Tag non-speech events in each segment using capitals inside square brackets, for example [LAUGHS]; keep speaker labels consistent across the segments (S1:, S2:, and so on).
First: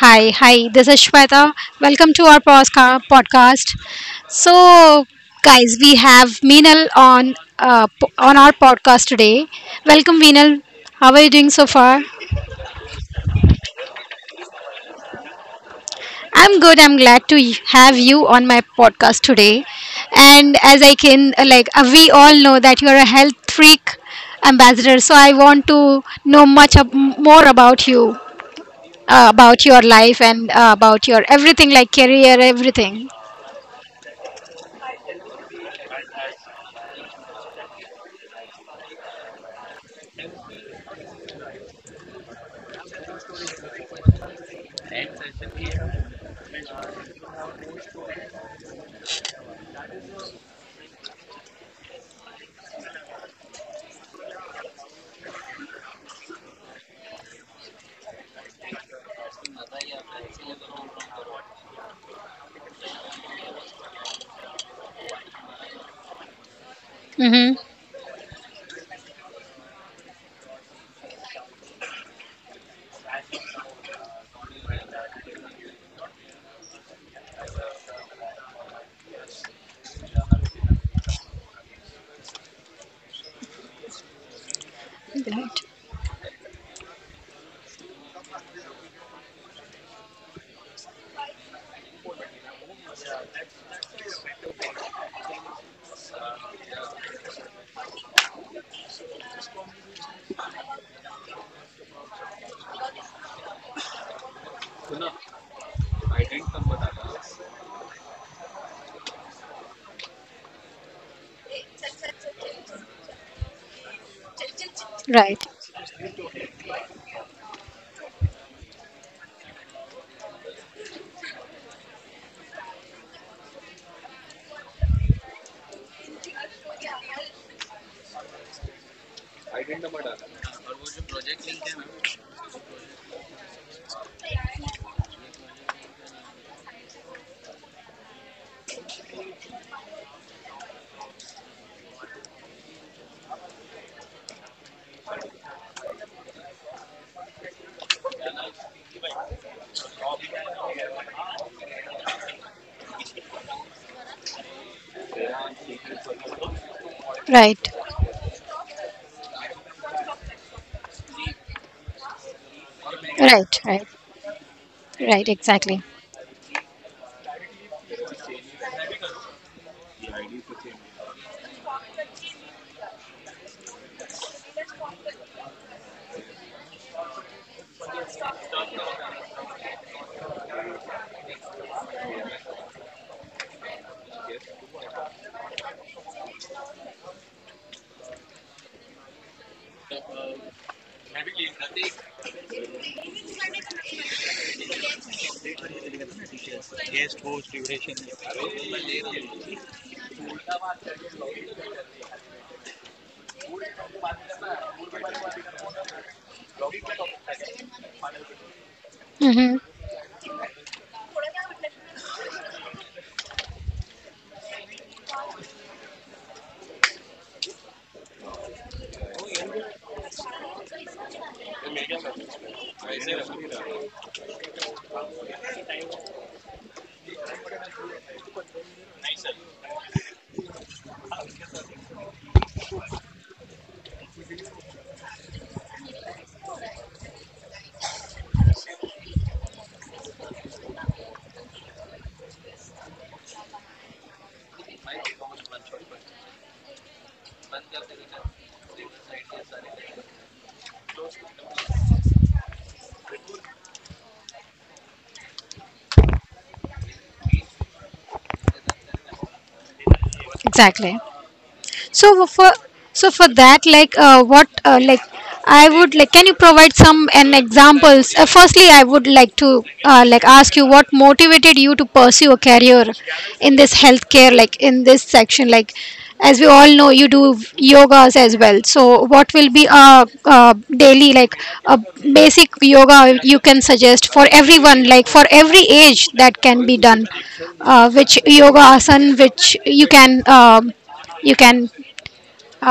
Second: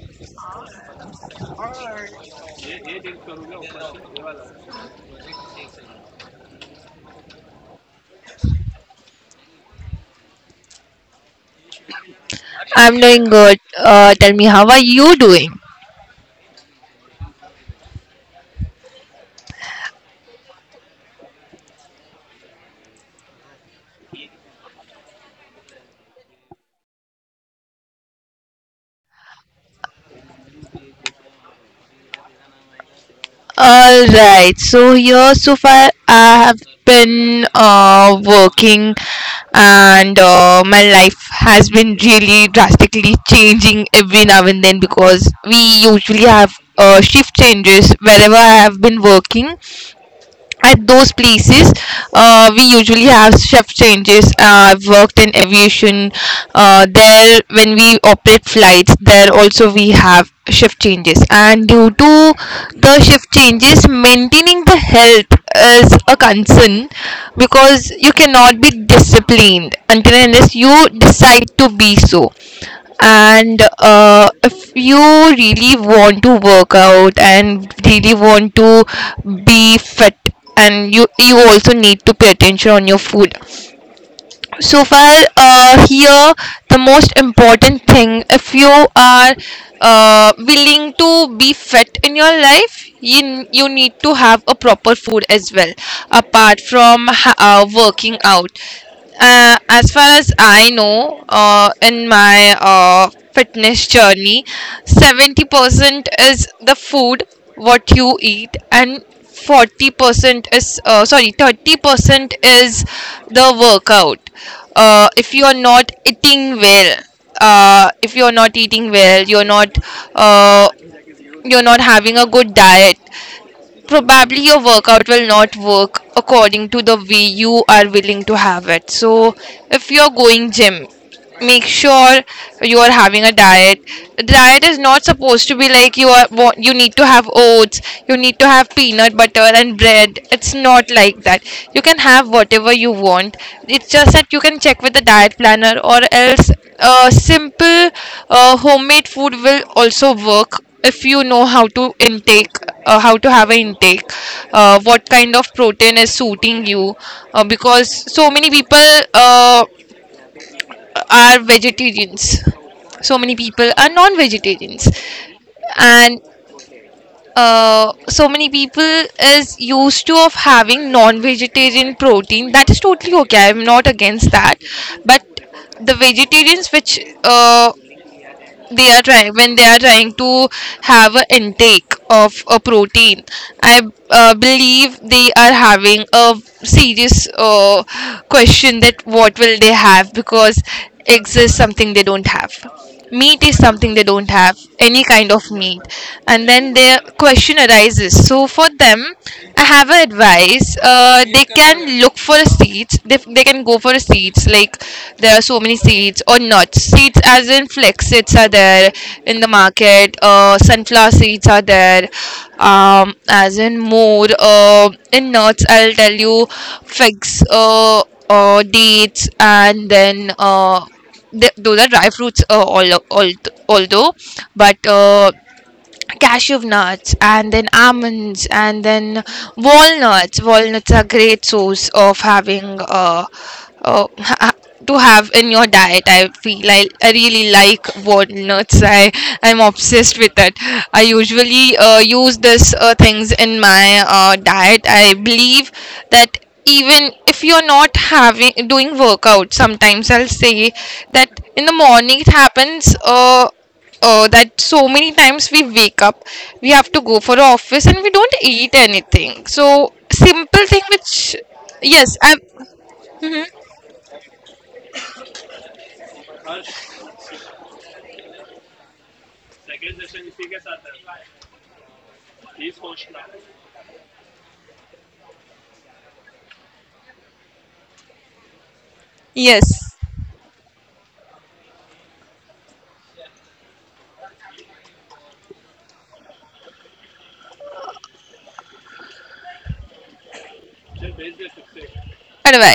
S1: Hi. Hi. This is Shweta. Welcome to our podcast. So, guys, we have Meenal on on our podcast today. Welcome, Meenal. How are you doing so far?
S2: I'm doing good. Tell me, how are you doing?
S1: I'm good. I'm glad to have you on my podcast today. And as I can, we all know that you're a health freak ambassador. So I want to know much more about you, about your life, and about your everything, like career, everything.
S2: All right. So here, so far, I have been working, and my life has been really drastically changing every now and then, because we usually have shift changes wherever I have been working. At those places we usually have shift changes. I've worked in aviation. There when we operate flights, there also we have shift changes, and due to the shift changes, maintaining the health is a concern,
S1: Mm-hmm.
S2: because you cannot be disciplined until and unless you decide to be so. And if you really want to work out and really want to be fit, and you also need to pay attention on your food. So far, here, the most important thing, if you are willing to be fit in your life, you need to have a proper food as well, apart from working out. As far as I know, in my fitness journey, 70% is the food what you eat, and 40% is, sorry, 30% is the workout. If
S1: Right.
S2: you are not eating well, uh, if you are not eating well, you're not uh, you're not having a good diet. Probably your workout will not work according to the way you are willing to have it. So if you're going gym, make sure you are having a diet. Diet is not supposed to be like you are you need to have oats, you need to have peanut butter and bread. It's not like that. You can have whatever you want. It's just that you can check with the diet planner, or else simple homemade food will also work if you know how to intake, how to have an intake, what kind of protein is suiting you.
S1: Right. Right.
S2: Because so many people are vegetarians, so many
S1: Right.
S2: people are
S1: Right.
S2: non-vegetarians.
S1: Right. Exactly.
S2: And so many people is used to of having non-vegetarian protein. That is totally okay, I'm not against that. But the vegetarians, which they are trying when they are trying to have an intake of a protein, I believe they are having a serious question, that what will they have, because eggs is something they don't have, meat is something they don't have, any kind of meat. And then their question arises. So for them, I have an advice. They can look for a seats. They can go for a seats. Like there are so many seats or nuts. Seats as in flex seeds are there in the
S1: Mm-hmm.
S2: market. Sunflower seeds are there. As in more, in nuts, I'll tell you: figs, dates, and then those are dry fruits, although. But cashew nuts, and then almonds, and then walnuts, are great source of having, uh ha- to have in your diet. I feel I really like walnuts. I'm obsessed with it. I usually use this things in my diet. I believe that even if you're not having doing workout, sometimes I'll say that in the morning it happens, that so many times we wake up, we have to go for the office, and we don't eat anything. So simple thing
S1: Exactly.
S2: which... yes,
S1: So
S2: I.
S1: for so for that, like I would like, can you provide some an examples? Firstly, I would like to ask you what motivated you to pursue a career in this healthcare, like in this section, like as we all know, you do yogas as well. So what will
S2: Yes.
S1: be a daily like a basic yoga you can suggest for everyone, like for every age that can be done, which yoga asan which you can.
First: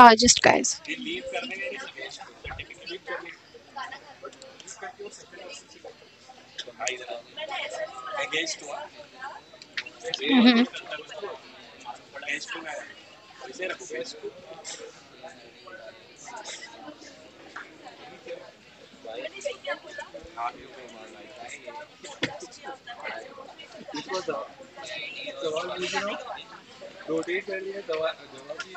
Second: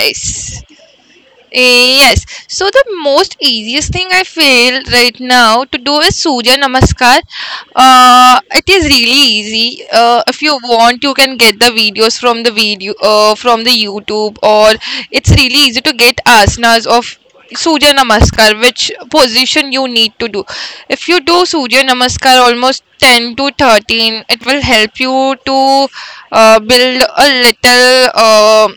S1: Ah, just guys.
S2: Yes. So the most easiest thing I feel right now to do is Surya Namaskar. It is really easy. If you
S1: Hmm.
S2: want, you can get the videos from the video from the YouTube, or it's really easy to get asanas of Surya Namaskar, which position you need to do. If you do Surya Namaskar almost 10 to 13, it will help you to build a little.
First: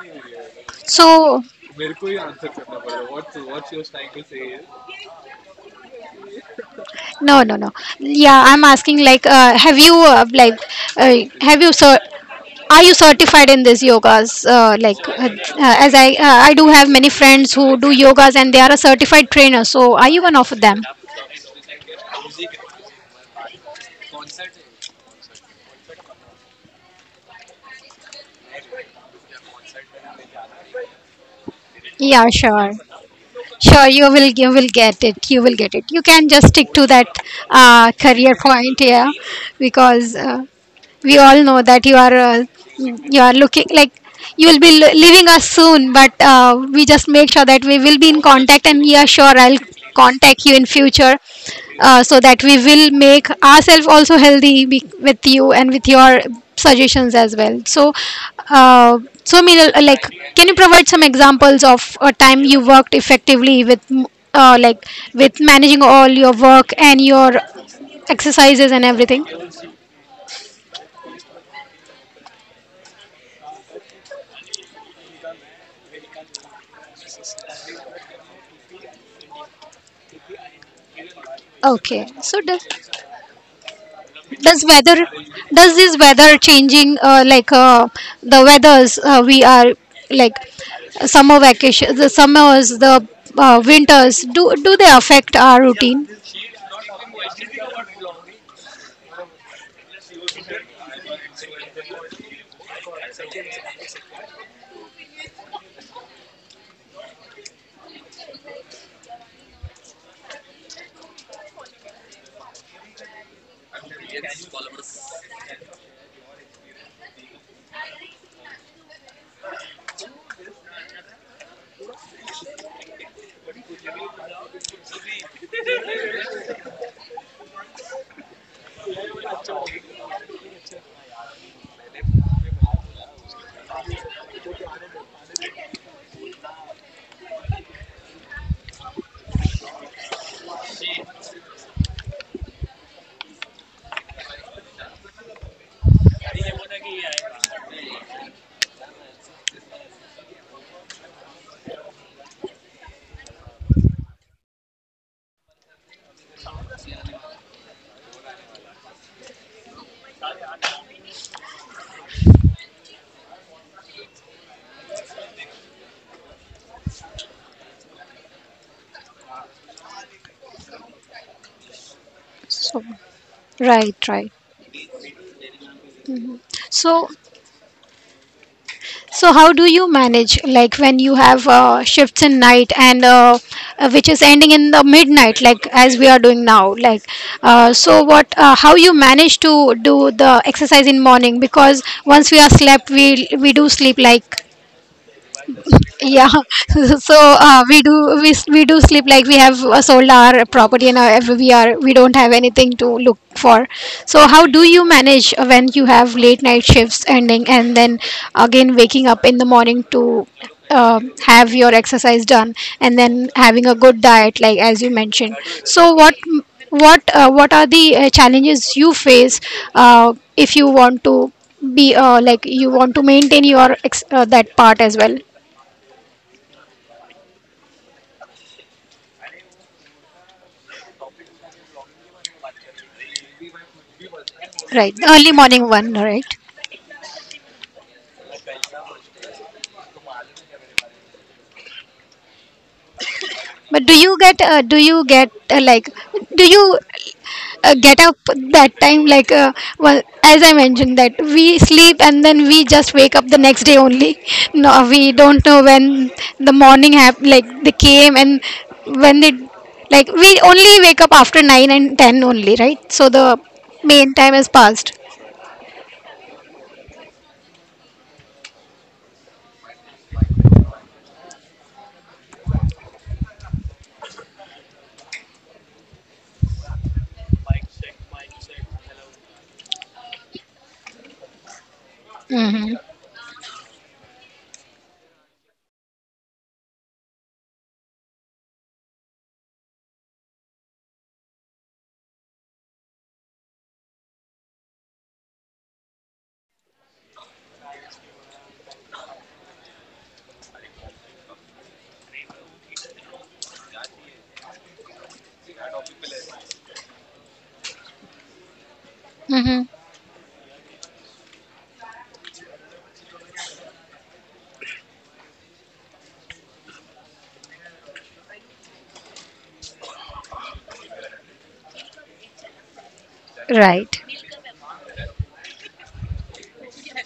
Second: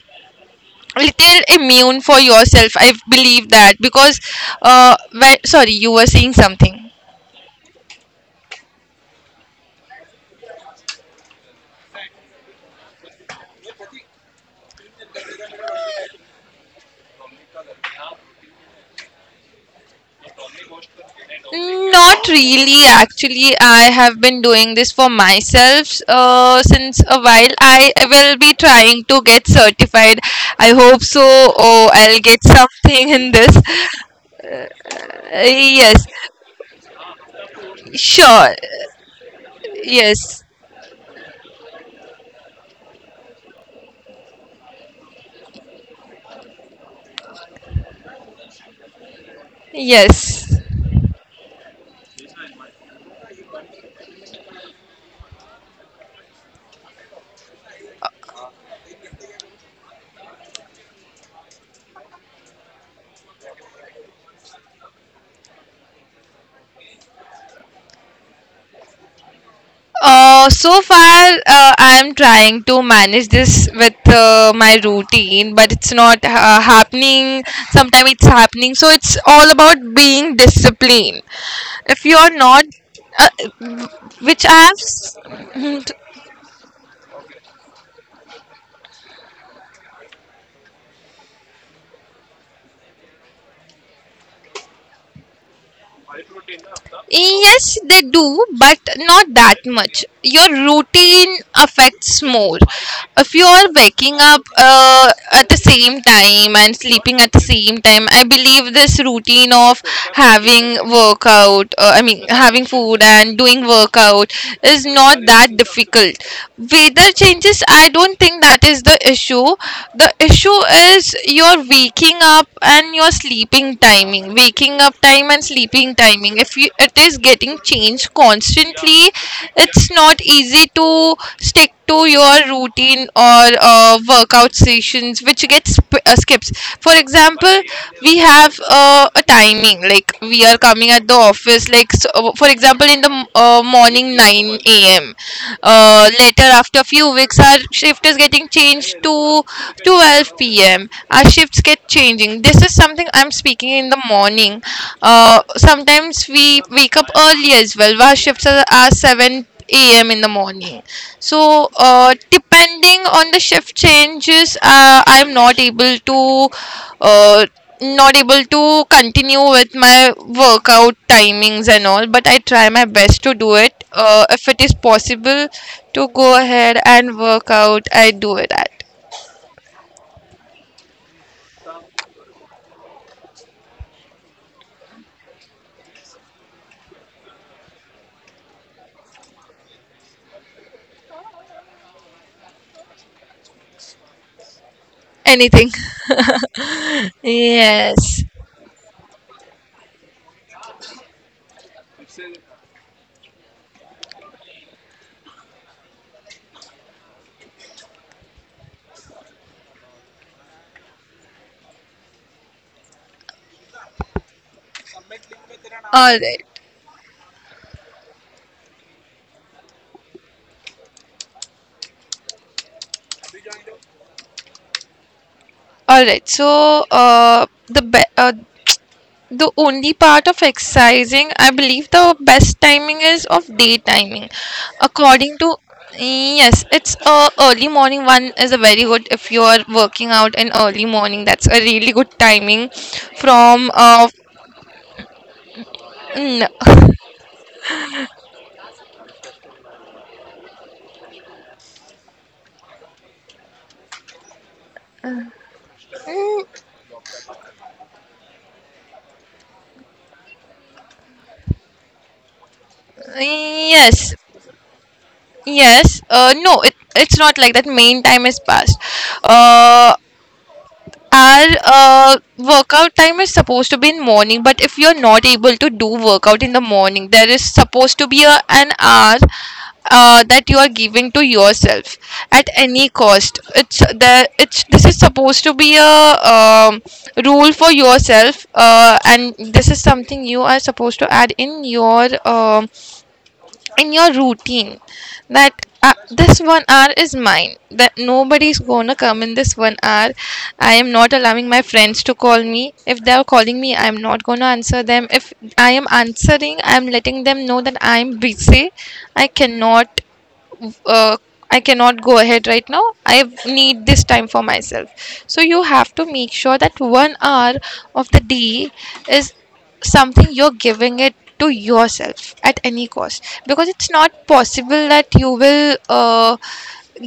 S2: Little
S1: So
S2: immune for yourself, I believe that, because sorry, you were saying something.
S1: no, no, no. Yeah, I'm asking like, have you uh, have you so? Are you certified in this yogas? Like, as I do have many friends who do yogas and they are a certified trainer. So are you one of them?
S2: Not really, actually. I have been doing this for myself since a while. I will be trying to get certified, I hope so. Oh, I'll
S1: Yeah,
S2: get
S1: sure.
S2: something in this.
S1: Sure, you will get it. You will get it. You
S2: Yes.
S1: can just stick to that career
S2: Sure.
S1: point, yeah, because
S2: Yes.
S1: we all know that you are looking like you will be leaving us soon, but we just make sure that we will be in contact and we are sure I'll contact
S2: Yes.
S1: you in future, so that we will make ourselves also with you and with your suggestions as well. So, uh, Meenal, can you provide some examples of a time you worked effectively with m- like with managing all your work and your exercises and everything?
S2: So far, I'm trying to manage this with my routine, but it's not happening. Sometimes it's happening. So it's all about being disciplined. If
S1: Okay,
S2: you are
S1: so
S2: not,
S1: does
S2: uh, which
S1: Does weather, does this weather changing, like the weathers we are like summer vacation, the summers, the winters, do they affect our routine?
S2: Yes, they do, but not that much. Your routine affects more. If you are waking up at the same time and sleeping at the same time, I believe this routine of having workout, I mean, having food and doing workout is not that difficult. Weather changes, I don't think that is the issue. The issue is your waking up and your sleeping timing, waking up time and sleeping timing. If you, It is getting changed constantly. It's not easy to stick to your routine or workout sessions, which gets skips. For example, we have a timing, like we are coming at the office, like so, for example in the morning 9 a.m. Later, after a few weeks, our shift is getting changed to 12 p.m. Our shift habits get changing. This is something I'm speaking in the morning. Sometimes we wake up early as well. Our shifts are 7 a.m. in the morning. So depending on the shift changes, I'm not able to, uh, not able to continue with my workout timings and all. But I try my
S1: So
S2: best to do it,
S1: right, right.
S2: if it is possible to go ahead
S1: So
S2: and work out, I do it at...
S1: So how do you manage like when you have shifts in night and which is ending in the midnight, like as we are doing now? Like, so what how you manage to do the exercise in morning? Because once we are slept, we do sleep like,
S2: Anything.
S1: yeah. [LAUGHS] So
S2: [LAUGHS] Yes.
S1: we do sleep like, we have sold our property and our, we are, we don't have anything to look for. So how do you manage when you have late night shifts ending and then again waking up in the morning to uh, have your exercise done, and then having a good diet like as you mentioned? So
S2: All
S1: what,
S2: right.
S1: what are the challenges you face if you want to be, you want to maintain your that part as well?
S2: All right. So, the only part of exercising, I believe, the best timing is of day timing,
S1: Right, the early
S2: according to.
S1: morning one, right?
S2: Yes, it's, early morning one is a very good, if you are working out in early morning. That's a really good timing from,
S1: But do you get, do you get like do
S2: n-
S1: you
S2: [LAUGHS]
S1: get up that time, like, well, as I mentioned that we sleep and then we just wake up the next day only. [LAUGHS] No, we don't know when the morning like they came and when they, like we only wake up after nine and ten only, right? So the
S2: yes.
S1: main time has passed.
S2: Yes, no, it's not like that. Main time is past. Uh, our workout time is supposed to be in morning, but if you're not able to do workout in the morning, there is supposed to be an hour that you are giving to yourself at
S1: Mm-hmm.
S2: any cost. It's the it's this is supposed to be a um, rule for yourself. And this is something you are supposed to add in your in your routine, that this one hour is mine, that nobody's gonna come in this one hour. I am not allowing my friends to call me. If they are calling me, I'm not gonna answer them. If I am answering, I'm letting them know that I'm busy. i
S1: Mm-hmm.
S2: cannot uh, I cannot go ahead right now. I need this time for myself. So you have to make sure that one hour of the day is something you're giving it to yourself at any cost, because it's
S1: Right.
S2: not possible that you will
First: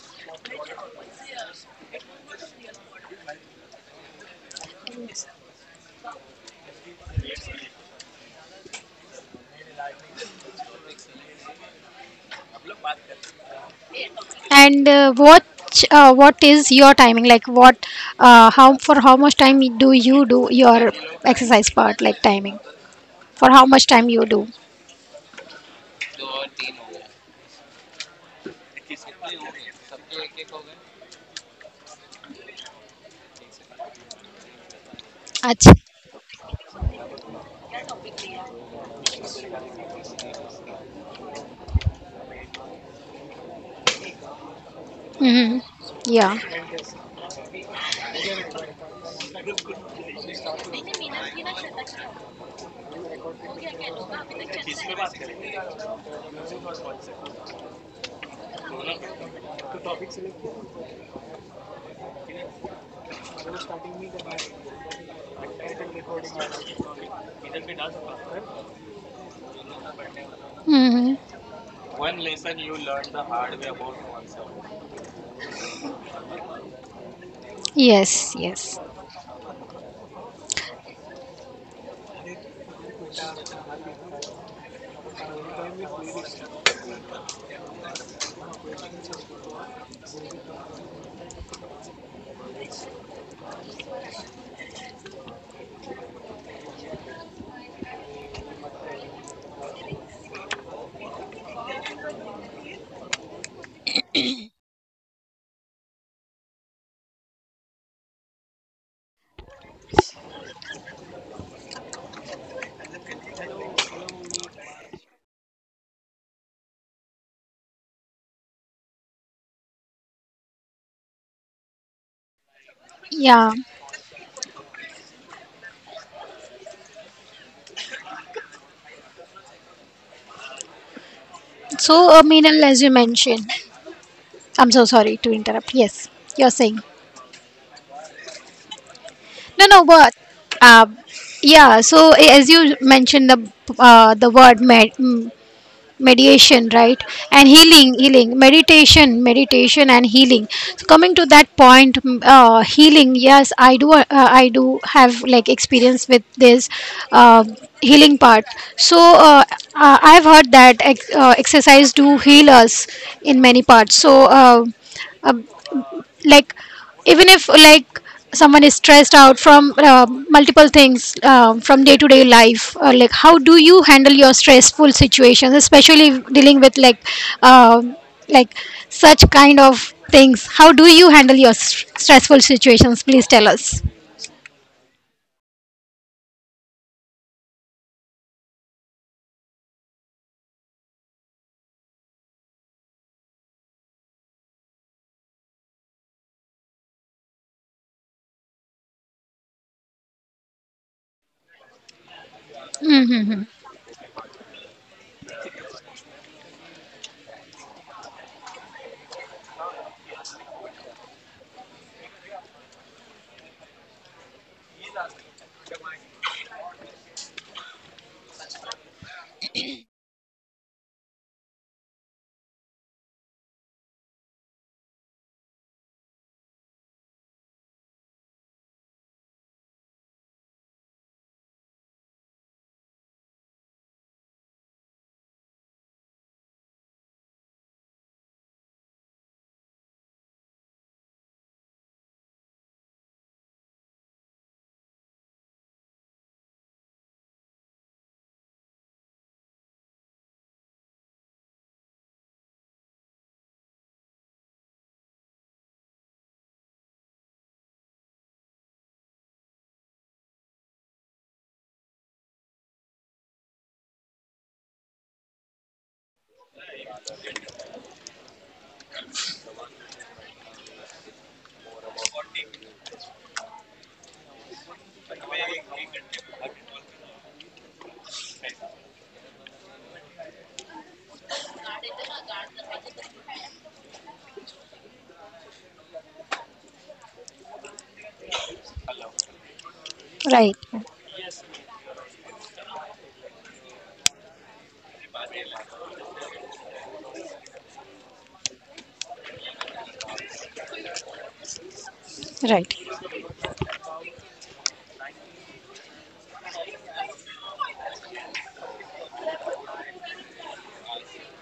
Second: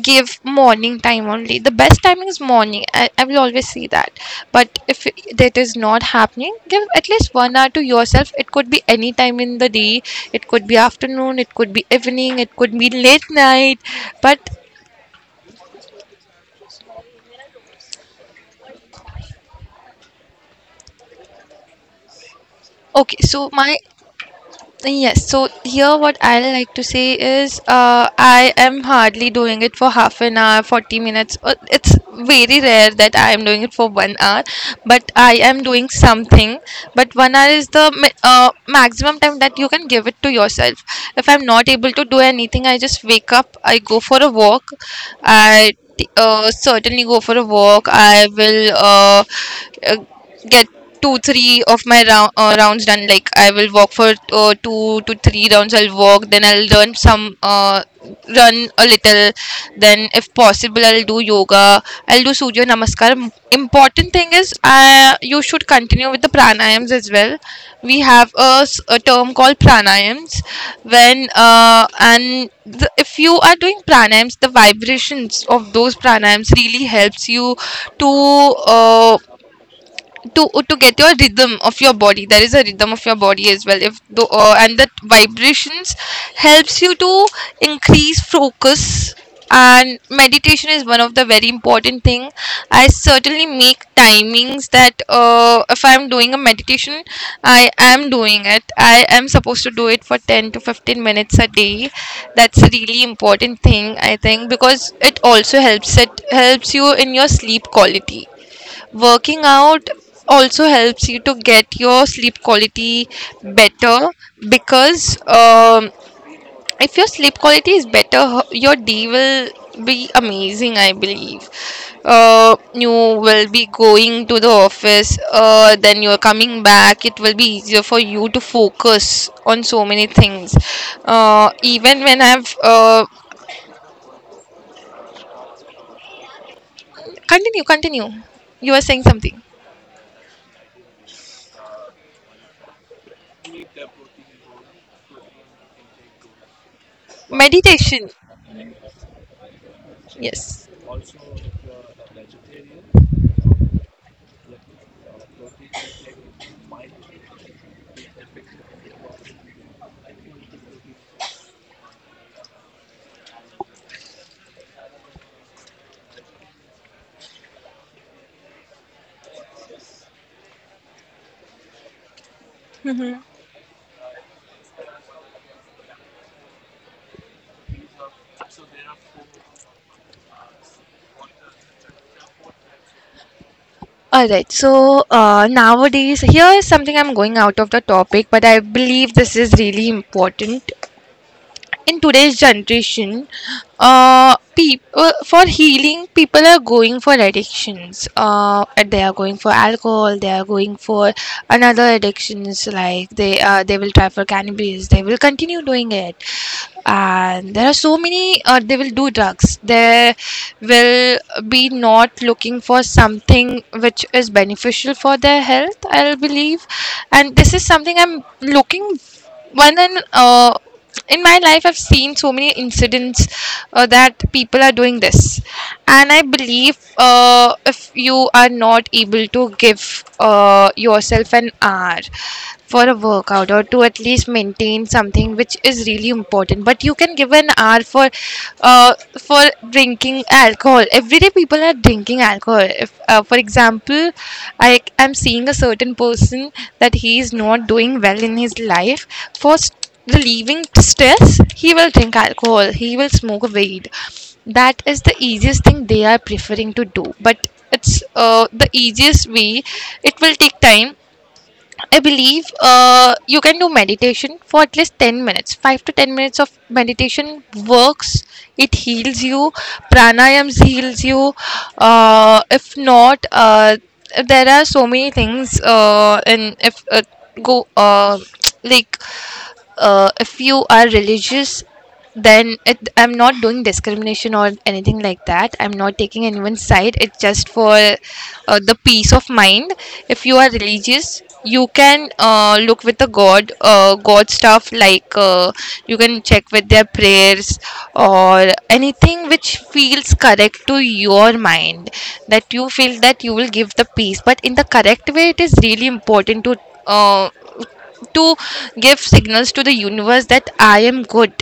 S2: give morning time only. The best timing is morning. I will always see that. But if that is not happening, give at least one hour to yourself. It could be any time in the day. It could be afternoon, it could be evening, it could be late night. But...
S1: And what is your timing? Like what, how for how much time do you do your exercise part? Like timing,
S2: okay
S1: for
S2: so
S1: how
S2: my
S1: much time you do?
S2: Yes, so here what I like to say is, I am hardly doing it for half an hour, 40 minutes. It's very rare that I am doing it for one hour, but I
S1: Ach.
S2: am doing something. But one hour is the maximum time that you can give it to yourself. If I'm not able to do anything, I just wake up, I go for a walk,
S1: Mm-hmm. Yeah.
S2: certainly go for a walk, I will. Uh, get two three of my rounds done, like I will walk for two to three rounds, I'll walk, then I'll run a little. Then if possible, I'll do yoga, I'll do Surya Namaskar. Important thing is, you should continue with the pranayams as well. We have a term called pranayams.
S1: Mm-hmm.
S2: If you are doing pranayams, the vibrations of those pranayams really helps you to
S1: Yes. Yes.
S2: uh, to to get your rhythm of your body. There is a rhythm of your body as well. If the and That vibrations helps you to increase focus. And meditation is one of the very important thing. I certainly make timings that, if I'm doing a meditation, I am supposed to do it for 10 to 15 minutes a day. That's a really important thing, I think, because it also helps you in your sleep quality. Working out also helps you to get your sleep quality better, because if your sleep quality is better, your day will be amazing, I believe. You will
S1: Yeah.
S2: be going to the office, then you're coming back. It will be easier for you to focus on so many things. Even
S1: So,
S2: when I've
S1: Meenal, as you mentioned, I'm so sorry to interrupt. Yes, you're saying.
S2: continue, continue. You are saying something.
S1: No, no, but uh, yeah. So, as you mentioned the uh, the word med- mm, mediation, right? And healing,
S2: Meditation.
S1: meditation, and healing.
S2: Yes.
S1: So coming to that point, healing, yes, I do, I do have like experience with this uh, healing part. So I've heard that exercise do heal us in many parts. So uh, like even if like someone is stressed out from multiple things from day to day life, how do you handle your stressful situations, especially dealing with like, uh, like such kind of things? How do you handle your stressful situations? Please tell us.
S2: All right. So nowadays, here is something I'm going out of the topic, but I believe this is really important in today's generation, for healing people are going for addictions, they are going for alcohol, they are going for another addictions, like
S1: Mm-hmm.
S2: they will try for cannabis, they will continue doing it. And there are so many, they will do drugs, they will be not looking for something which is beneficial for their health, I believe. And this is something I'm looking one and in my life I've seen so many incidents, that people are doing this. And I believe, if you are not able to give, yourself an hour for a workout or to at least maintain something which is really important, but you can give an hour for uh, for drinking alcohol. Everyday people are drinking alcohol. If, for example, I am seeing a certain person that he is not doing well in his life. For relieving stress, he will drink alcohol. He will smoke weed. That is the easiest thing they are preferring to do. But it's the easiest way. It will take time, I believe. You can do meditation for at least 10 minutes. 5 to 10 minutes of meditation works. It heals you. Pranayams heals you. If not, there are so many things. And if go, [TSK] like, if you are religious, then it, I'm not doing discrimination or anything like that, I'm not taking anyone's side, it's just for the peace of mind. If you are
S1: Right.
S2: religious, you can, look with the god, god stuff like, you can check with their prayers or anything which feels correct to your mind, that you
S1: Right.
S2: feel that you will give the peace, but in the correct way. It is really important to uh, to give signals to the universe that I am good.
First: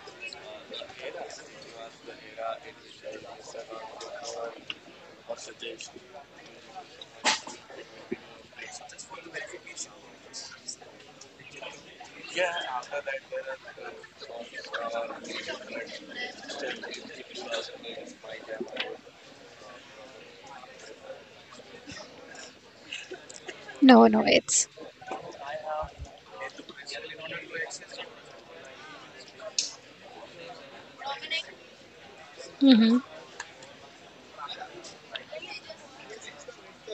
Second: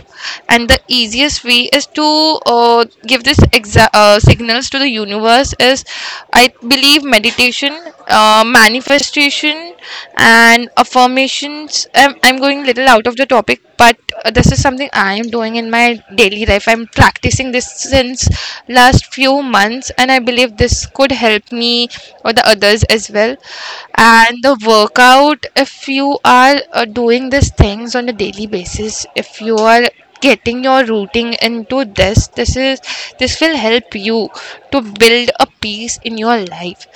S2: And the easiest way is to, give this signals to the universe is, I believe, meditation, manifestation, and affirmations. I'm going little out of the topic, but this is something I am doing in my daily life. I'm practicing this since last few months, and I believe this could help me or the others as well.
S1: No, no,
S2: And the
S1: it's,
S2: workout, if you are, doing these things on a daily basis, if you are getting your routing into this, this is
S1: mm-hmm.
S2: this will help you to build a peace in your life.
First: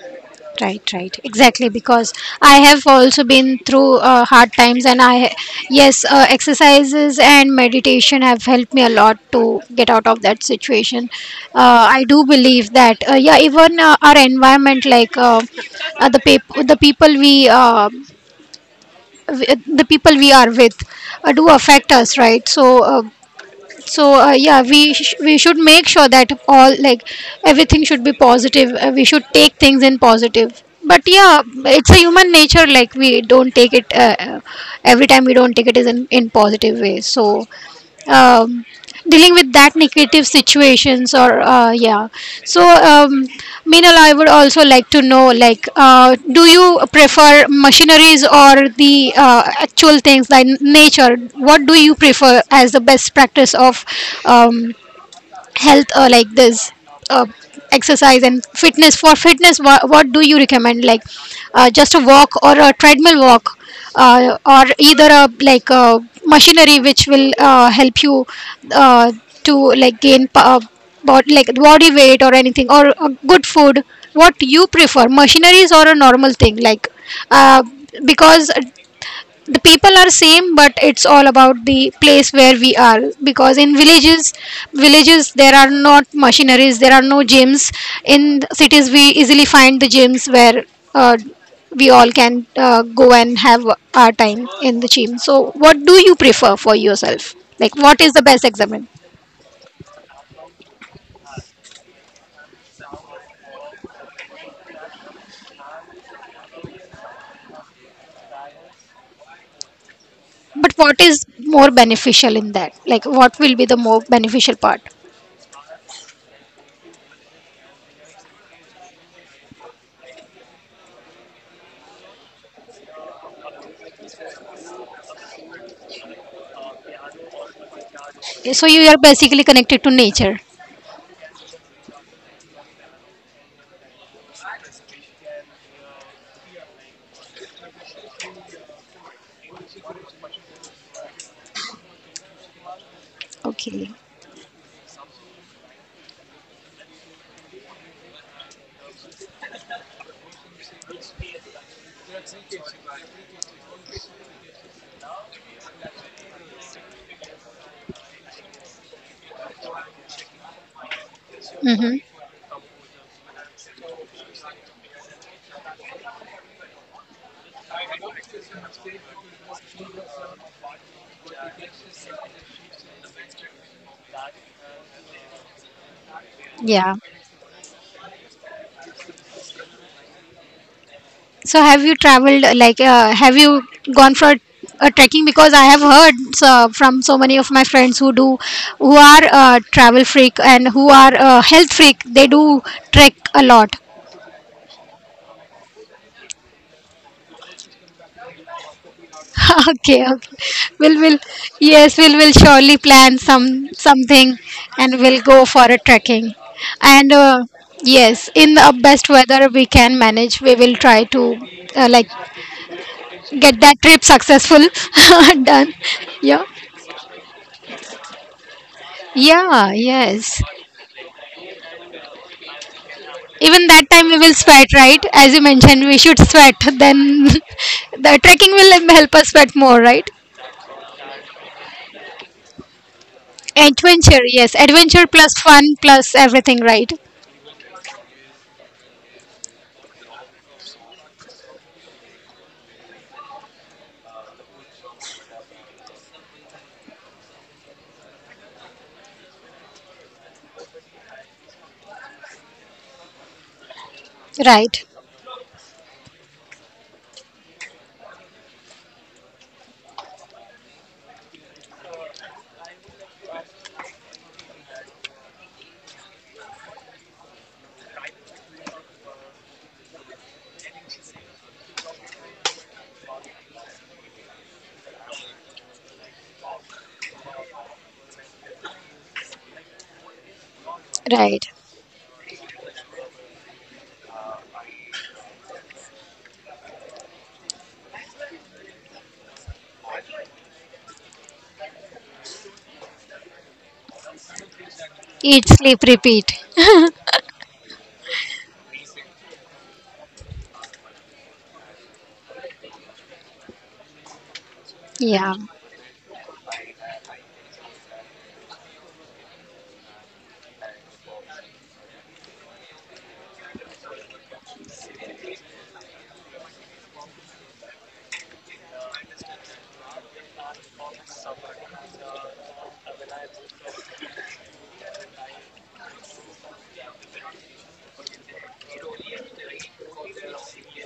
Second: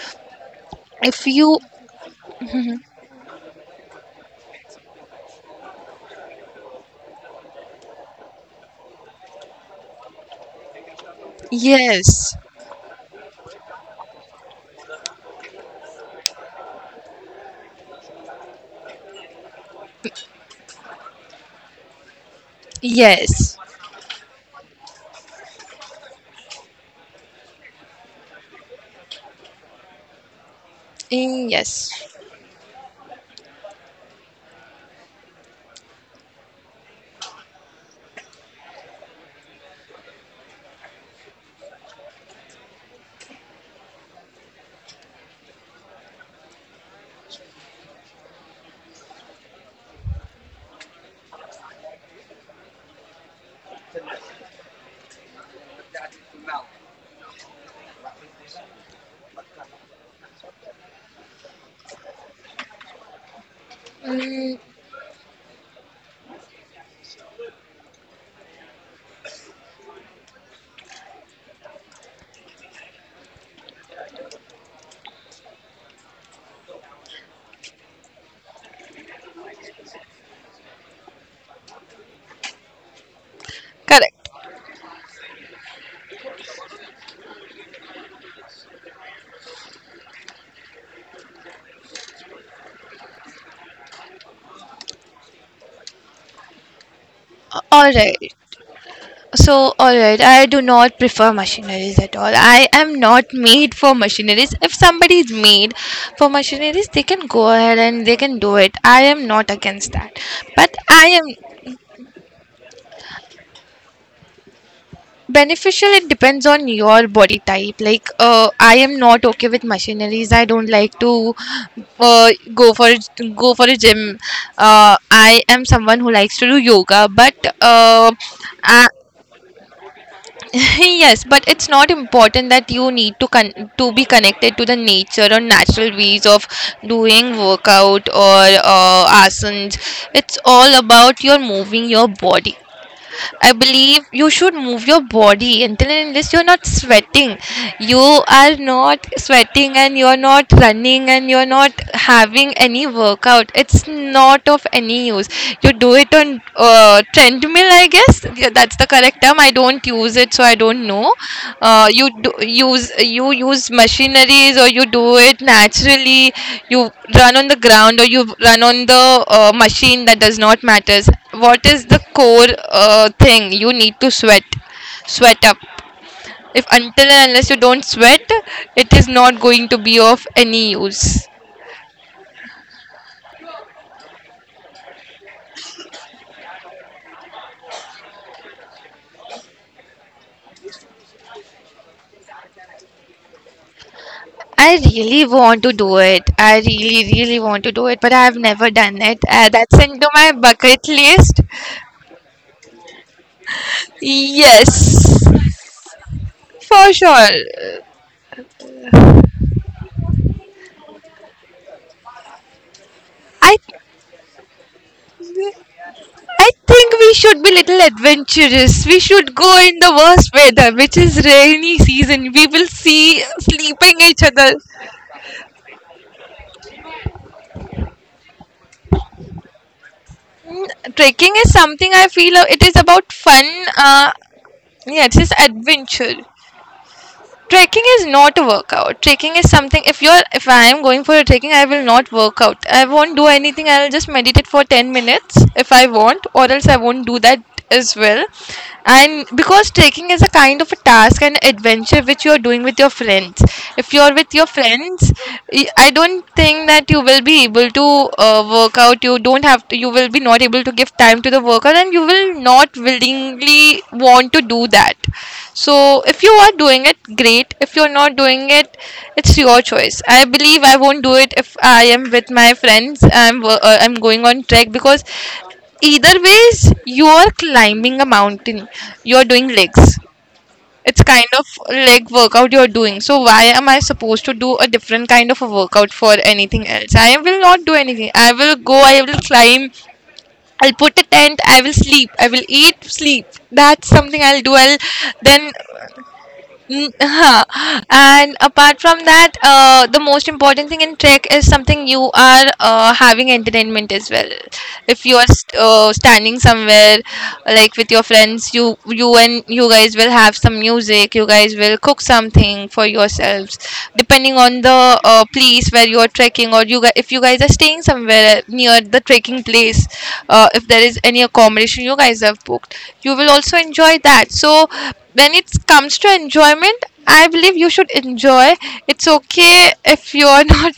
S1: Right, right,
S2: If you
S1: exactly. Because I have also been through hard times, and I, yes, exercises and meditation have helped me a lot to get out of that situation. I do
S2: yes,
S1: believe that, yeah, even our environment, like the pap- the people we. The people we are with, do affect us, right? So
S2: yes,
S1: yeah, we we should make sure that all like everything should be positive. We should take things in positive, but yeah, it's
S2: yes,
S1: a human nature, like we don't take it, every time we don't take it as in positive way. So um, dealing with that negative situations or, yeah. So Meenal, I would also like to know, like, do you prefer machineries or the actual things like nature? What do you prefer as the best practice of um, health, like this uh, exercise and fitness? For fitness, what do you recommend, like just a walk or a treadmill walk, or either a like a machinery which will help you uh, to like gain like body weight or anything, or good food? What you prefer, machineries or a normal thing? Like uh, because the people are same, but it's all about the place where we are, because in
S2: correct.
S1: villages, there are not machineries, there are no gyms. In cities we easily find the gyms where uh, we all can go and have our time in the gym. So what do you prefer for yourself, like
S2: All
S1: what is
S2: right.
S1: the best examine?
S2: So, alright, I do not prefer machineries at all. I am not made for machineries. If somebody is made for machineries, they can go ahead and they can do it. I am not against that.
S1: But
S2: But
S1: what
S2: I
S1: is
S2: am
S1: more beneficial in that? Like what will be the more beneficial part?
S2: beneficial, it depends on your body type. Like, I am not okay with machineries. I don't like to uh, go for go for a gym. I am someone who likes to do yoga, but uh,
S1: So you
S2: I,
S1: are basically connected to nature.
S2: [LAUGHS] yes, but it's not important that you need to to be connected to the nature or natural ways of doing workout or asanas. It's all about your moving your body. I
S1: Okay.
S2: believe you should move your body until and unless you're not sweating. You are not sweating and you're not running and you're not having any workout. It's not of any use. You do it on treadmill, I guess. Yeah, that's the correct term. I don't use it, so I don't know. Uh,
S1: Mm-hmm.
S2: you do, use you use machineries or you do it naturally. You run on the ground or you run on the machine. That does not matters. What is the core thing, you need to sweat up. If
S1: Yeah.
S2: until and unless you don't sweat, it is not going to be of any use.
S1: So have you traveled, have you gone for a trekking? Because I have heard from so many of my friends who do, who are travel freak and who are health freak, they do trek a lot.
S2: I really want to do it. I really, really want to do it, but I've never done it.
S1: [LAUGHS]
S2: That's
S1: Okay,
S2: into
S1: okay.
S2: my bucket
S1: We'll will
S2: list.
S1: Yes, we'll will surely plan some something and we'll go
S2: Yes,
S1: for a trekking.
S2: for
S1: And
S2: sure.
S1: yes, in the best weather we can manage, we will try to uh, like get
S2: I
S1: that trip successful. [LAUGHS] Done. Yeah.
S2: I think we should be little adventurous. We should go
S1: Yeah,
S2: in the worst
S1: yes.
S2: weather, which is rainy season. We will see
S1: Even that
S2: sleeping
S1: time we
S2: each
S1: will
S2: other.
S1: sweat, right? As you mentioned, we should sweat. Then [LAUGHS] the trekking will help us sweat more, right?
S2: Trekking is something I feel, it is about fun. Uh,
S1: Adventure, yes. Adventure
S2: yeah, it
S1: plus
S2: is
S1: fun plus
S2: adventure.
S1: everything, right?
S2: Trekking is not a workout. Trekking is something, if I am going for a trekking, I will not work out, I won't do anything, I'll just meditate for 10 minutes if I want, or else I won't do that as well. And because trekking is a kind of a task and adventure which you're doing with your friends, if you're with your
S1: Right,
S2: friends, I don't think that you will be able to, work out. You don't have to. You will be not able to give time to the workout and you will not willingly want to do that. So if you are doing it, great. If you're not doing it, it's your choice. I believe I won't do it if I am with my friends. I'm going on trek because either ways you are climbing a mountain. You're doing legs. It's kind
S1: right.
S2: of leg workout you're doing. So why am I supposed to do a different kind of a workout for anything else? I will not do anything. I will go. I will climb. I'll put a tent. I will sleep. I will eat. Sleep. That's something I'll do. I'll
S1: Eat,
S2: then
S1: sleep, repeat. [LAUGHS]
S2: Mm, [LAUGHS] huh. And apart from that, the most important thing in trek is something you are, having entertainment as well. If you
S1: Yeah,
S2: are standing somewhere, like with your friends, you and you guys will have some music. You guys will cook something for yourselves, depending on the place where you are trekking, or you guys, if you guys are staying somewhere near the trekking place, if there is any accommodation you guys have booked, you will also enjoy that. So when it comes to enjoyment, I believe you should enjoy. It's okay if you're [LAUGHS] not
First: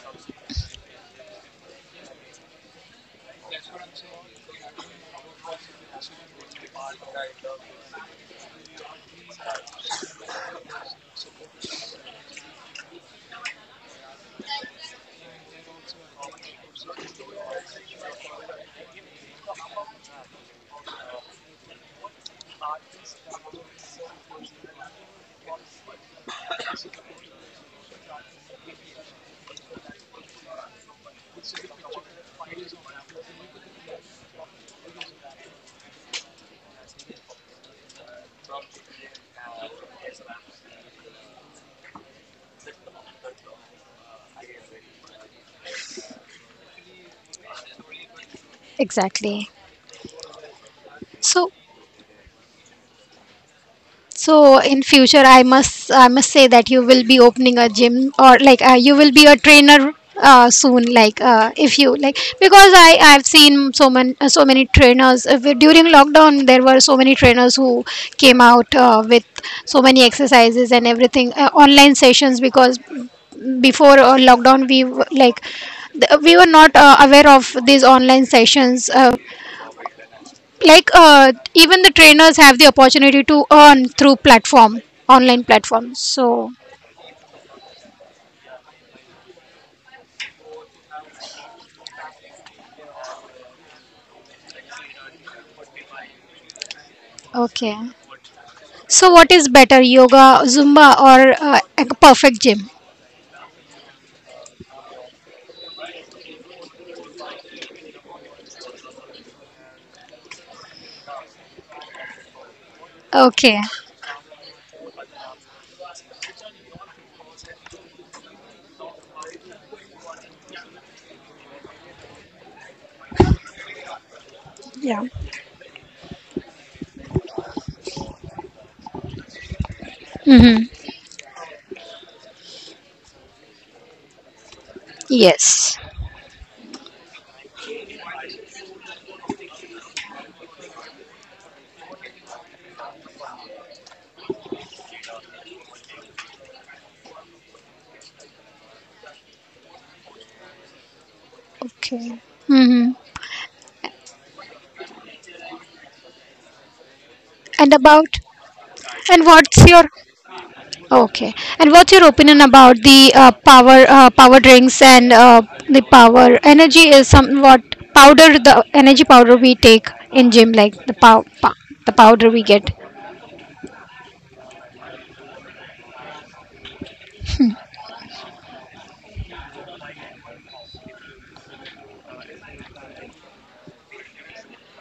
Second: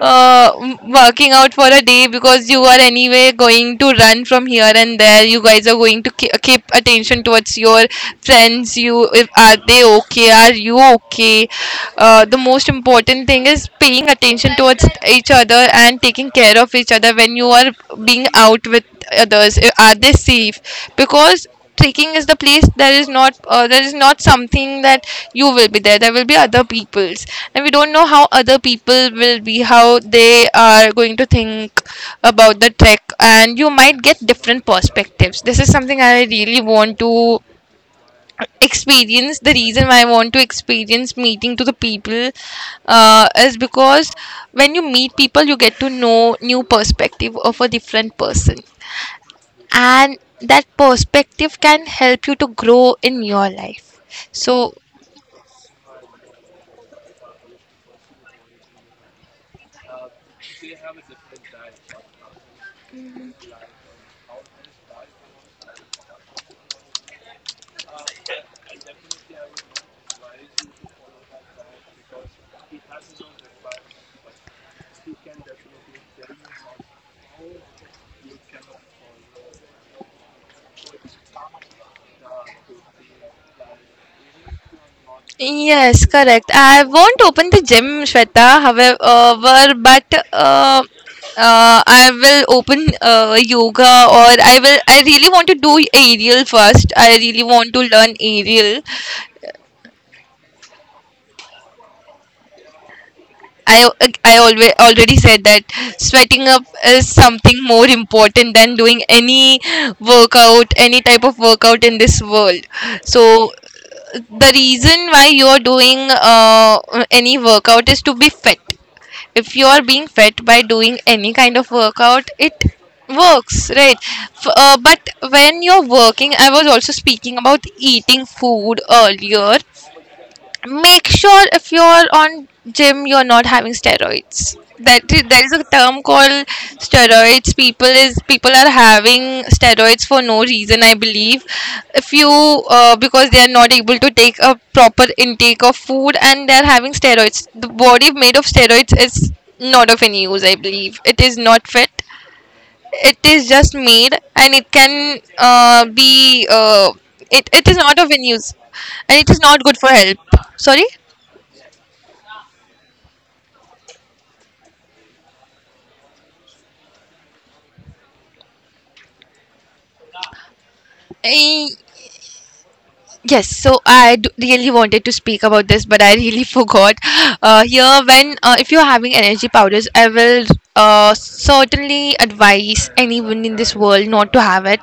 S2: uh, working out for a day, because you are anyway going to run from here and there. You guys are going to keep attention towards your friends, you if are they okay, are you okay. The most important thing is paying attention towards each other and taking care of each other when you are being out with others. Are they safe, because trekking is the place there is not something that you will be there, there will be other people's and we don't know how other people will be, how they are going to think about the trek, and you might get different perspectives. This is something I really want to experience. The reason why I want to experience meeting to the people, is because when you meet people, you get to know new perspective of a different person,
S1: exactly.
S2: and that
S1: So,
S2: perspective can help you to grow in your life.
S1: So
S2: So
S1: in future, I must say that you will be opening a gym, or like, you will be a trainer soon. Like, if you like, because I've seen so many so many trainers. During lockdown there were so many trainers who came out with so many exercises and everything, online sessions, because before lockdown we we were not aware of these online sessions. Even the trainers have the opportunity to earn through platform, online platform.
S2: yes, correct,
S1: So
S2: I won't open the gym, Shweta, however, but uh, I will open, yoga, or I really want to do aerial first. I really want
S1: okay,
S2: to learn aerial.
S1: so what is better: yoga, zumba, or a perfect gym?
S2: I I always already said that sweating up is something more important than doing any workout, any type of workout in this world. So
S1: Okay.
S2: the reason why you're doing, any workout is to be fit. If you are being fit by doing any kind of workout, it works, right?
S1: Yeah.
S2: But when you're working, I was also speaking about eating food earlier,
S1: Mm-hmm.
S2: make sure if you're on gym you're not having steroids. That there is a
S1: Yes.
S2: term called steroids. People are having steroids for no reason, I believe. If you, because they are not able to take a proper intake of food and they're having steroids, the body made of steroids is not of any use, I believe. It is not fit.
S1: Okay. Mm-hmm.
S2: It is just made and it can, it
S1: and
S2: is not
S1: about
S2: of any use, and
S1: and
S2: it is
S1: what's
S2: not good
S1: your
S2: for health. Sorry.
S1: Okay. And what's your opinion about the power drinks and the power energy is somewhat the energy powder we take in gym, like the
S2: Eh,
S1: the powder we get.
S2: yes, so I really wanted to speak about this, but I really [LAUGHS] forgot. Here, when if you're having energy powders, I will, certainly advise anyone in this world not to have it.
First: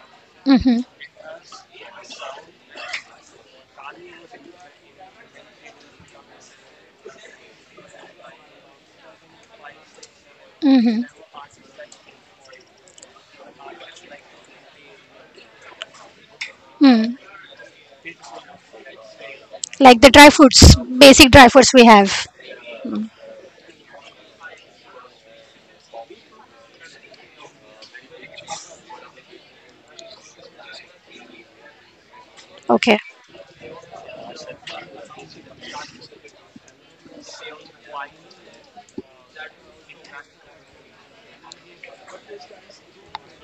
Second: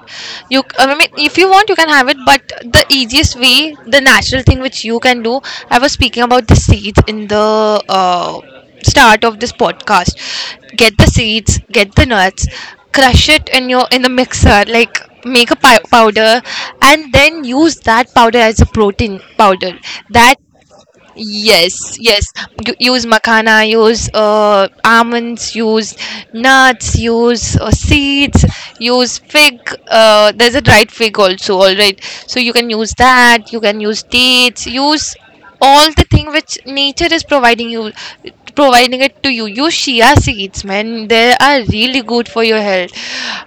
S2: You, I mean, if you want, you can have it, but the easiest way, the natural thing which you can do. I was speaking about the seeds in the start of this podcast. Get the
S1: Mhm.
S2: seeds, get the nuts, crush it in your, in the mixer, like make a powder, and
S1: Mm.
S2: then use that powder as a protein powder
S1: Like the dry
S2: that
S1: foods, basic dry foods we
S2: yes, yes.
S1: have.
S2: Use makhana, use almonds, use nuts, use seeds, use fig. There's a dried fig also, all right. So you can use
S1: Okay.
S2: that. You can use dates. Use all the thing which nature is providing you, providing it to you. Use chia seeds, man. They are really good for your health.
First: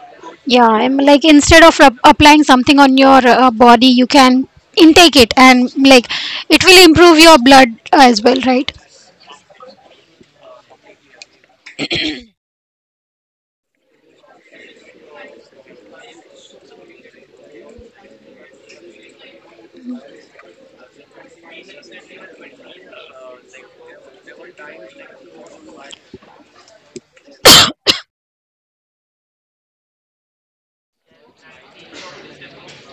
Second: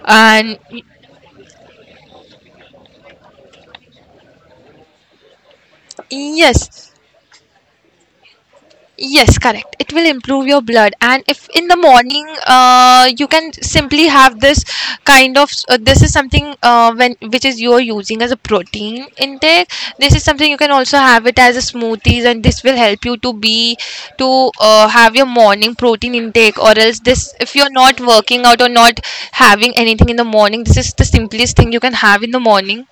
S2: And
S1: Yeah,
S2: y-
S1: I'm like, instead of applying something on your body, you can intake it, and like it will
S2: yes,
S1: improve your blood as well, right?
S2: Yes, correct. It will improve your blood, and if in the morning, you can simply have this kind of this is something when which is you're using as a protein intake. This is something you can also have it as a smoothies, and this will help you to have your morning protein intake. Or else, this if you're not working out or not having anything in the morning, this is the simplest thing you can have in the morning,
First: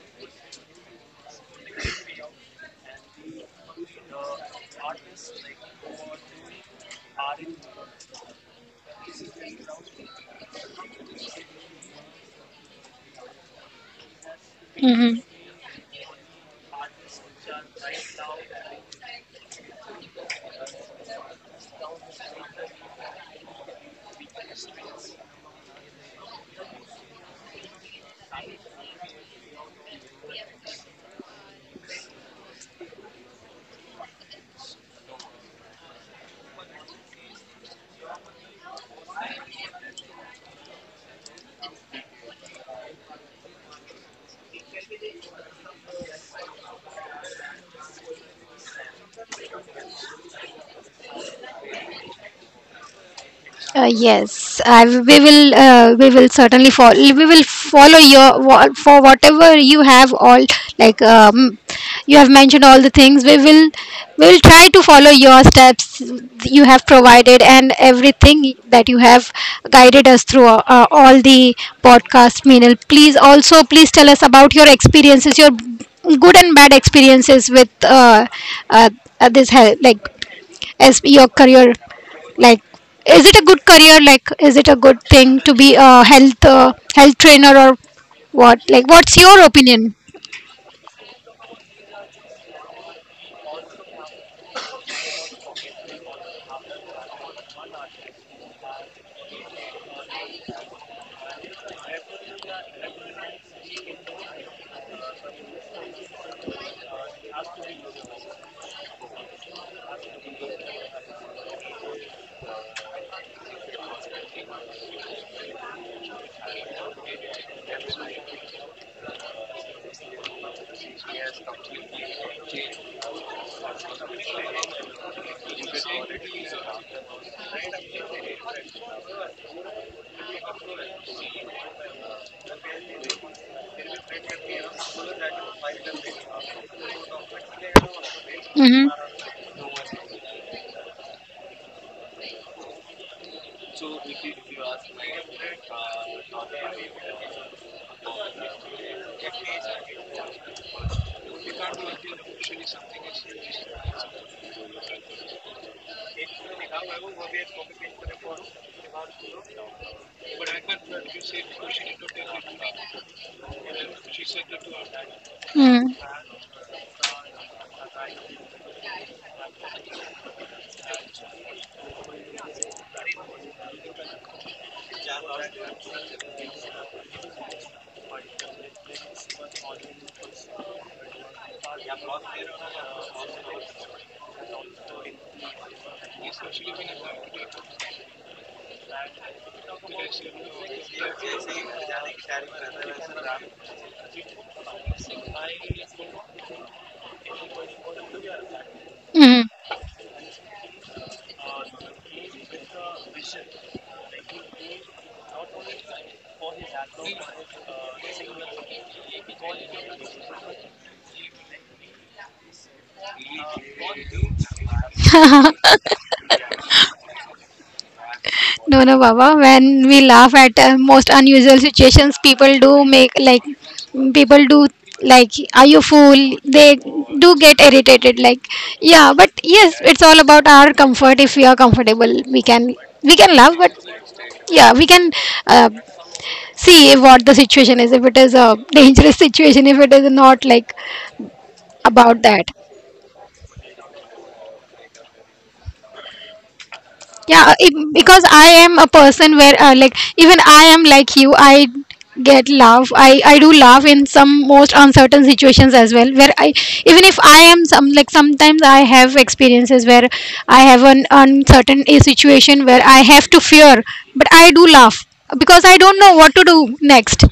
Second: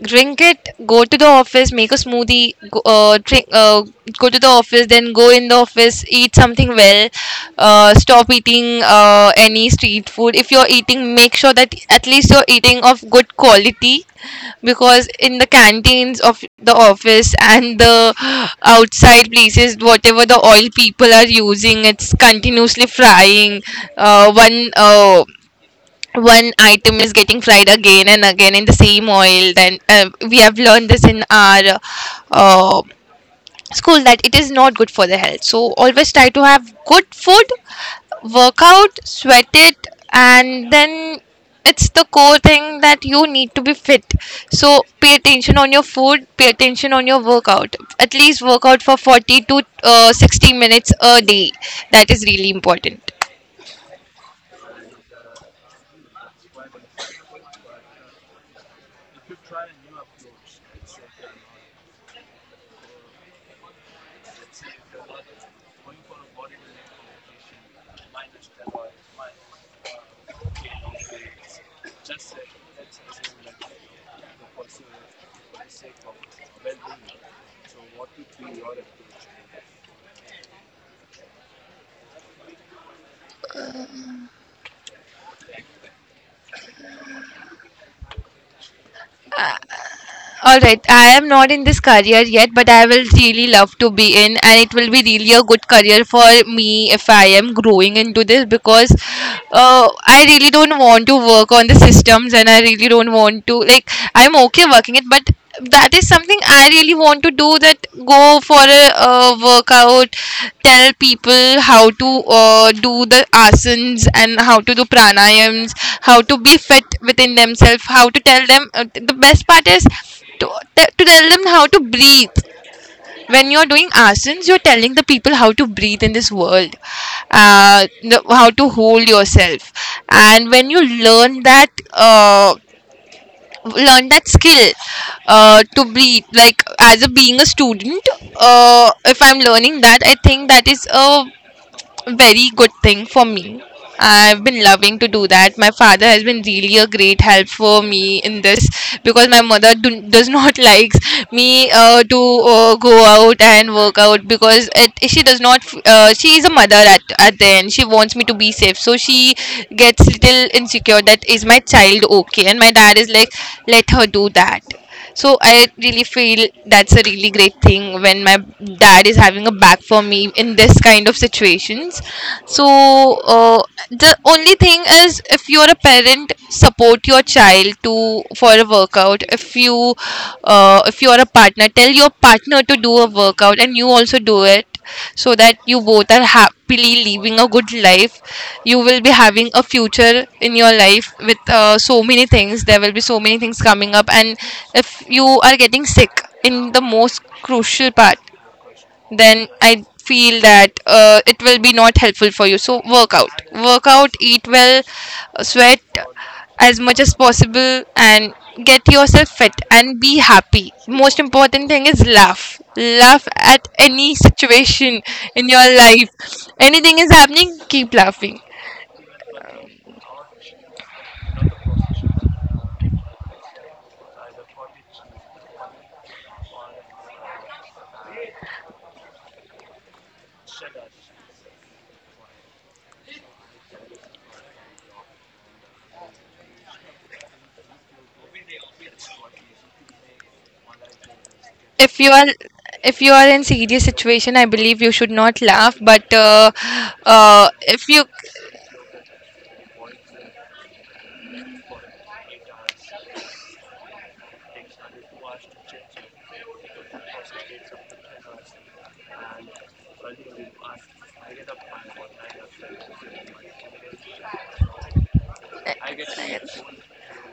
S2: drink it, go to the office, make a smoothie, go, drink, go to the office, then go in the office, eat something well. Stop eating any street food. If you're eating, make sure that at least you're eating of good quality, because
S1: Mm-hmm.
S2: in the canteens of the office and the outside places, whatever the oil people are using, it's continuously frying, uh, one uh, one item is getting fried again and again in the same oil. Then we have learned this in our uh, school that it is not good for the health, so always try to have good food, work out, sweat it, and then it's the core thing that you need to be fit. So pay attention on your food, pay attention on your workout. At least work out for 40 to 60 minutes a day. That is really important.
S1: We will. We will certainly follow. We will follow your for whatever you have all like. You have mentioned all the things. We will. We will try to follow your steps you have provided and everything that you have guided us through, all the podcast. Meenal, please also please tell us about your experiences, your good and bad experiences with, uh, this hel- like as your career, like is it a good career? Like is it a good thing to be a health, health trainer or what? Like, what's your opinion?
S2: All right, I am not in this career yet, but I will really love to be in, and it will be really a good career for me if I am growing into this. Because I really don't want to work on the systems, and I really don't want to, like, I'm okay working it, but that is something I really want to do, that go for a workout, tell people how to do the asanas and how to do pranayams, how to be fit within themselves, how to tell them. The best part is to, to tell them how to breathe. When you're doing asanas, you're telling the people how to breathe in this world, how to hold yourself. And when you learn that uh, learn that skill, to breathe, like as a being a student,
S1: Mm-hmm.
S2: if I'm learning that, I think that is a very good thing for me. I've been loving to do that. My father has been really a great help for me in this, because my mother does not [LAUGHS] like me to go out and work out, because it, she does not. She is a mother at the end. She wants me to be safe, so she gets little insecure. That is my child, okay? And my dad is like, let her do that. So I
S1: Mm-hmm.
S2: really feel that's a really great thing when my dad is having a back for me in this kind of situations. So uh, the only thing is, if you're a parent, support your child to for a workout. If you if you're a partner, tell your partner to do a workout, and you also do it, so that you both are happily living a good life. You will be having a future in your life with so many things. There will be so many things coming up, and if you are getting sick in the most crucial part, then I
S1: Mm-hmm.
S2: feel that it will be not helpful for you. So work out, eat well, sweat as much as possible, and get yourself fit and be happy. Most important thing is laugh. Laugh at any situation in your life. Anything is happening, keep laughing.
S1: No, no, baba, when we laugh at most unusual situations, people do make like, people do like, are you fool? They do get irritated like, yeah. But yes, it's all about our comfort. If we are comfortable we can, we can laugh. But yeah, we can, uh, see what the situation is, if it is a dangerous situation, if it is not like
S2: If you
S1: about
S2: are
S1: that.
S2: if you are in serious situation, I believe you should not laugh. But
S1: Yeah,
S2: if
S1: it,
S2: you.
S1: because I am a person where, even I am like you. I do love in some most uncertain situations as well, where I, even if I am, some like sometimes I have experiences where I have an uncertain situation where I have to fear, but I do love, because I don't know what to do next.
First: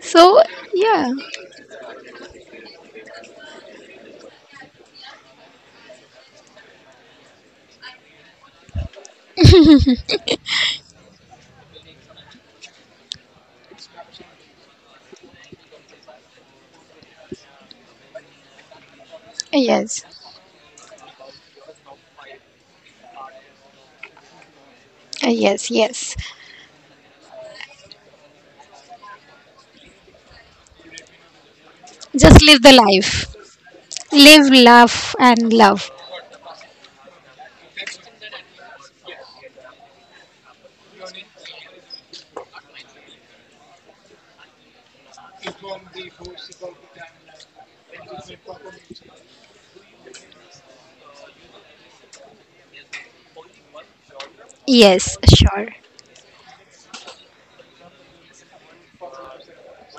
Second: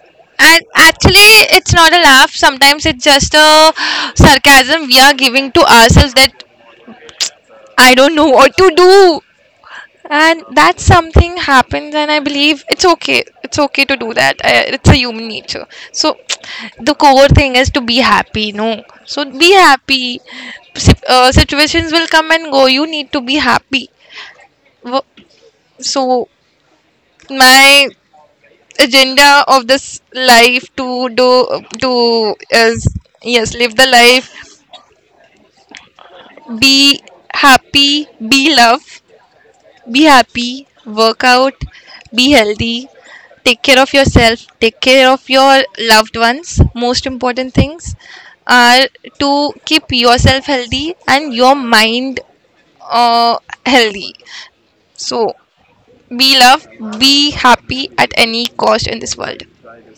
S1: So
S2: And
S1: yeah.
S2: actually, it's not a laugh. Sometimes it's just a sarcasm we are giving to ourselves, that I don't know what to do. And that something happens, and I believe it's okay. It's okay to do that. I, it's a human nature. So, [TSK] the core thing is to be happy, no? So, be
S1: Yes.
S2: happy. Situations will come and go. You need to be happy. Wo-
S1: Yes, yes.
S2: So, my agenda of this life to do to
S1: Just live the
S2: is,
S1: life.
S2: yes, live the life,
S1: Live, love, and love.
S2: be happy, be love, be happy, work out, be healthy, take care of yourself, take care of your loved ones. Most important things are to keep yourself healthy, and your mind uh, healthy.
S1: Yes,
S2: So
S1: sure.
S2: be love, be happy at any cost in this world,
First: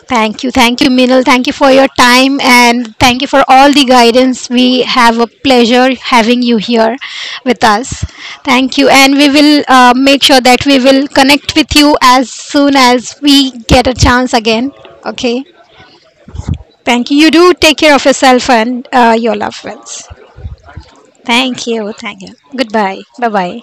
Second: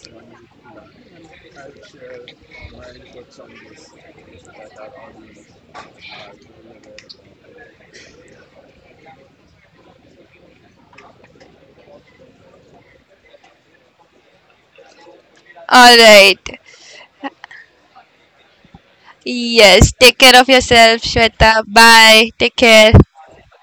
S1: Thank you. Thank you, Minal. Thank you for your time and thank you for all the guidance. We have a pleasure having you here with us. Thank you. And we will make sure that we will connect with you as soon as we get a chance again. Okay.
S2: all right.
S1: Thank you. You do take care of yourself and your loved
S2: Yes,
S1: ones.
S2: take care of yourself, Shweta.
S1: Thank you. Thank
S2: Bye.
S1: you.
S2: Take care.
S1: Goodbye. Bye bye.